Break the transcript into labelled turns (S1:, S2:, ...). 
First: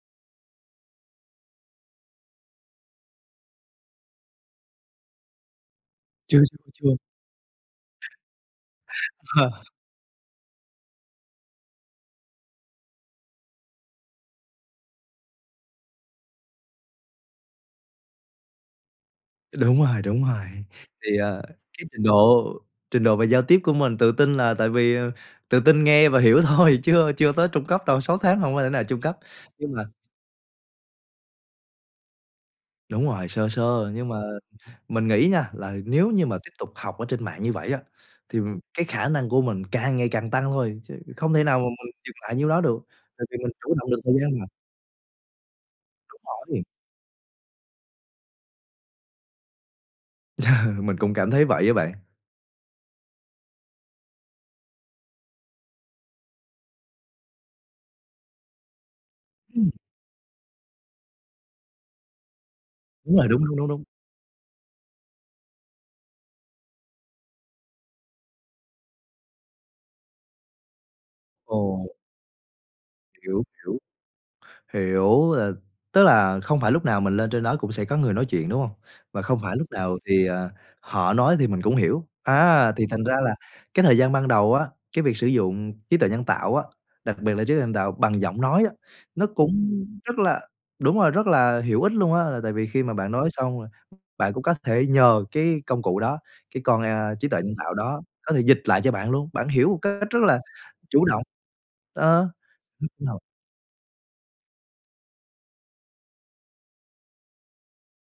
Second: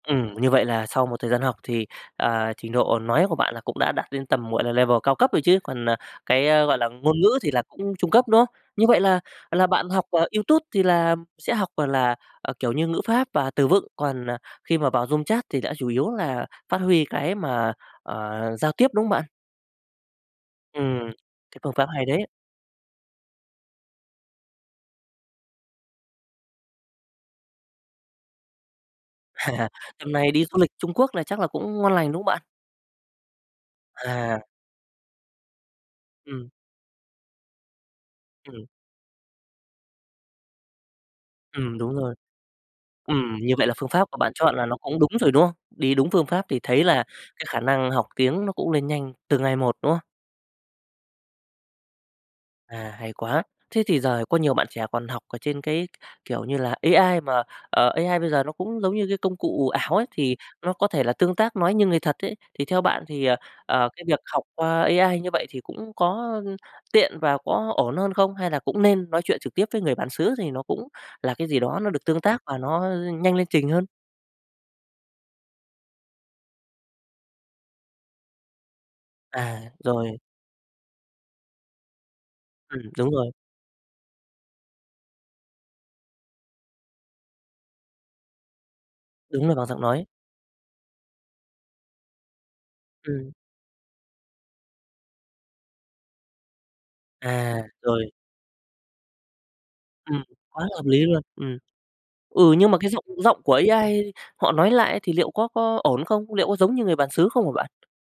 S1: Ừm, như vậy là sau một thời gian học thì, à, trình độ nói của bạn là cũng đã đạt đến tầm, gọi là, level cao cấp rồi chứ, còn, à,
S2: Chưa,
S1: cái, ơ,
S2: chưa,
S1: gọi là,
S2: chưa.
S1: ngôn ngữ thì là cũng trung cấp, đúng không? Như vậy là
S2: Ờ.
S1: là bạn học, à, YouTube thì là sẽ học, gọi là, à, kiểu như, ngữ pháp và từ vựng, còn, à, khi mà vào room chat thì đã chủ yếu là phát huy cái mà, ờ, giao tiếp, đúng không bạn?
S2: Đúng rồi, đúng rồi.
S1: Ừm,
S2: Thì, à,
S1: cái phương pháp
S2: cái trình
S1: hay đấy.
S2: độ trình độ về giao tiếp của mình tự tin là tại vì, ờ tự tin nghe và hiểu thôi, chứ, ơ, chưa tới trung cấp đâu, 6 tháng hông có thể nào trung cấp, nhưng mà
S1: Tầm này đi du lịch Trung Quốc là chắc là cũng ngon lành, đúng không bạn?
S2: Đúng rồi, sơ sơ. Nhưng mà
S1: À.
S2: mình nghĩ nha, là nếu như mà
S1: Ừm.
S2: tiếp tục học ở trên mạng như vậy á, thì, ừm,
S1: Ừm.
S2: cái khả năng của mình càng ngày càng tăng thôi, chứ không thể nào mà
S1: Ừm,
S2: mình
S1: đúng rồi.
S2: dừng lại nhiêu đó được, tại
S1: Ừm,
S2: vì mình
S1: như vậy là
S2: chủ
S1: phương
S2: động được
S1: pháp
S2: thời
S1: của bạn
S2: gian mà.
S1: chọn là nó cũng đúng rồi, đúng không? Đi đúng
S2: Đúng
S1: phương pháp thì
S2: rồi.
S1: thấy là cái khả năng học tiếng nó cũng lên nhanh từ ngày một, đúng không?
S2: Mình cũng cảm thấy vậy á bạn.
S1: À, hay quá. Thế thì giờ có nhiều bạn trẻ còn học ở trên cái, kiểu như là, AI mà, ờ, AI bây giờ nó cũng giống như cái công cụ
S2: Ừm.
S1: ảo ấy, thì nó có thể là tương tác, nói như người thật ấy, thì theo bạn
S2: Đúng
S1: thì,
S2: rồi,
S1: ờ,
S2: đúng, đúng, đúng, đúng.
S1: ờ, cái việc học qua AI như vậy thì cũng có, ơm, tiện và có ổn hơn không? Hay là cũng nên nói chuyện trực tiếp với người bản xứ thì nó cũng là cái gì đó nó
S2: Ồ.
S1: được tương tác và nó, ơ, nhanh
S2: Hiểu,
S1: lên trình
S2: hiểu.
S1: hơn?
S2: Hiểu, là tức là không phải lúc nào mình lên trên đó cũng sẽ có người nói chuyện, đúng hông? Và không phải
S1: À,
S2: lúc nào
S1: rồi.
S2: thì, à, họ nói thì mình cũng hiểu. Á,
S1: Ừm,
S2: thì thành
S1: đúng
S2: ra
S1: rồi.
S2: là cái thời gian ban đầu á, cái việc sử dụng trí tuệ nhân tạo á, đặc biệt là trí tuệ nhân tạo bằng giọng nói á, nó
S1: Đúng
S2: cũng
S1: là bằng giọng nói.
S2: rất là đúng rồi, rất là hữu ích luôn á. Là tại vì khi mà bạn nói
S1: Ừm.
S2: xong, bạn cũng có thể nhờ cái công cụ đó, cái con, a, trí tuệ nhân
S1: À,
S2: tạo đó,
S1: rồi.
S2: có thể dịch lại cho bạn luôn, bạn hiểu một cách rất
S1: Ừm,
S2: là
S1: quá hợp lý
S2: chủ
S1: luôn,
S2: động,
S1: ừm.
S2: đó.
S1: Ừ, nhưng mà cái
S2: Lúc
S1: giọng
S2: đầu
S1: giọng của AI họ nói lại á, thì liệu có có ổn không? Liệu có giống như người bàn xứ không hả bạn?